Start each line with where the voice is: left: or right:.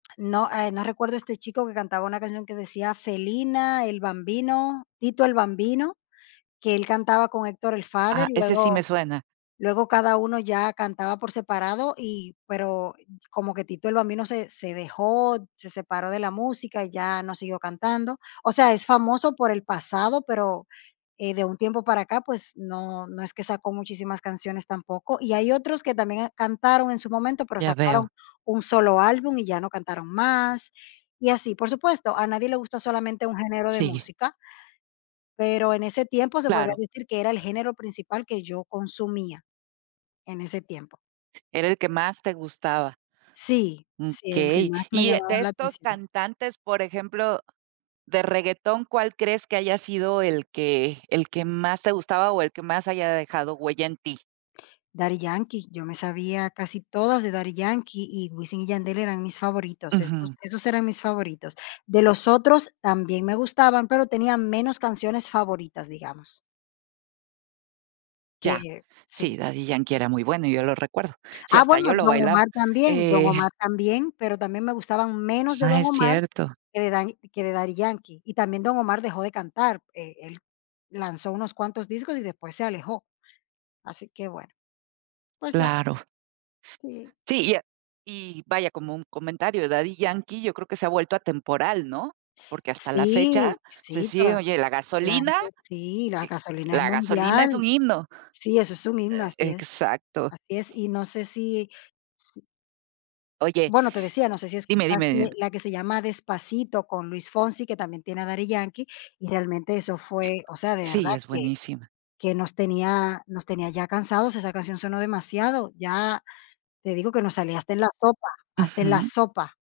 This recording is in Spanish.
left: No, eh, no recuerdo este chico que cantaba una canción que decía: "Felina", El Bambino, Tito El Bambino, que él cantaba con Héctor el Father,
right: Ah,
left: y
right: ese sí me
left: luego
right: suena.
left: luego cada uno ya cantaba por separado y pero como que Tito El Bambino se se dejó, se separó de la música y ya no siguió cantando, o sea, es famoso por el pasado, pero, eh, de un tiempo para acá, pues, no no es que sacó muchísimas canciones tampoco. Y hay otros que también cantaron en su momento pero
right: Ya veo.
left: sacaron 1 solo álbum y ya no cantaron más y así. Por supuesto, a nadie le gusta solamente un género de
right: Sigue.
left: música pero en ese tiempo se podría
right: Claro.
left: decir que era el género principal que yo consumía. En ese tiempo.
right: Era el que más te gustaba.
left: Sí,
right: Mm,
left: sí, el que
right: okey.
left: más me
right: Y, eh,
left: llamaba
right: de
left: la
right: estos
left: atención.
right: cantantes, por ejemplo, de reguetón, ¿cuál crees que haya sido el que el que más te gustaba o el que más haya dejado huella en ti?
left: Daddy Yankee, yo me sabía casi todas de Daddy Yankee y Wisin y Yandel eran mis favoritos.
right: Ujú.
left: Esos esos eran mis favoritos. De los otros también me gustaban pero tenía menos canciones favoritas, digamos.
right: Ya.
left: Que sí.
right: Sí, Daddy Yankee era muy bueno, yo lo recuerdo. Sí,
left: Ah,
right: hasta yo
left: bueno,
right: lo
left: Don
right: bailaba,
left: Omar también Don
right: eh
left: Omar también, pero también me gustaban menos de
right: Ah,
left: Don
right: es
left: Omar
right: cierto.
left: que de Daddy que de Daddy Yankee. Y también Don Omar dejó de cantar, eh, él lanzó unos cuantos discos y después se alejó. Así que bueno, pues ya.
right: Claro.
left: Sí.
right: Sí, y a y vaya, como un comentario, Daddy Yankee yo creo que se ha vuelto atemporal, ¿no? Porque hasta la fecha
left: Sí,
right: se
left: sí,
right: sigue
left: toda
right: oye, La
left: claro
right: gasolina
left: que sí, la
right: Y
left: Gasolina es
right: La gasolina es
left: mundial.
right: un himno.
left: Sí, eso es un himno,
right: Eh,
left: así es,
right: exacto.
left: así es. Y no sé si si
right: Oye
left: bueno, te decía, no sé si
right: dime, dime, dime.
left: escuchaste la que se llama Despacito, con Luis Fonsi, que también tiene a Daddy Yankee, y realmente eso fue, o sea, de verdad
right: Sí, es
left: que
right: buenísima.
left: que nos tenía nos tenía ya cansados, esa canción sonó demasiado. Ya te digo que nos salía hasta en la sopa, hasta en la
right: Ujú.
left: sopa.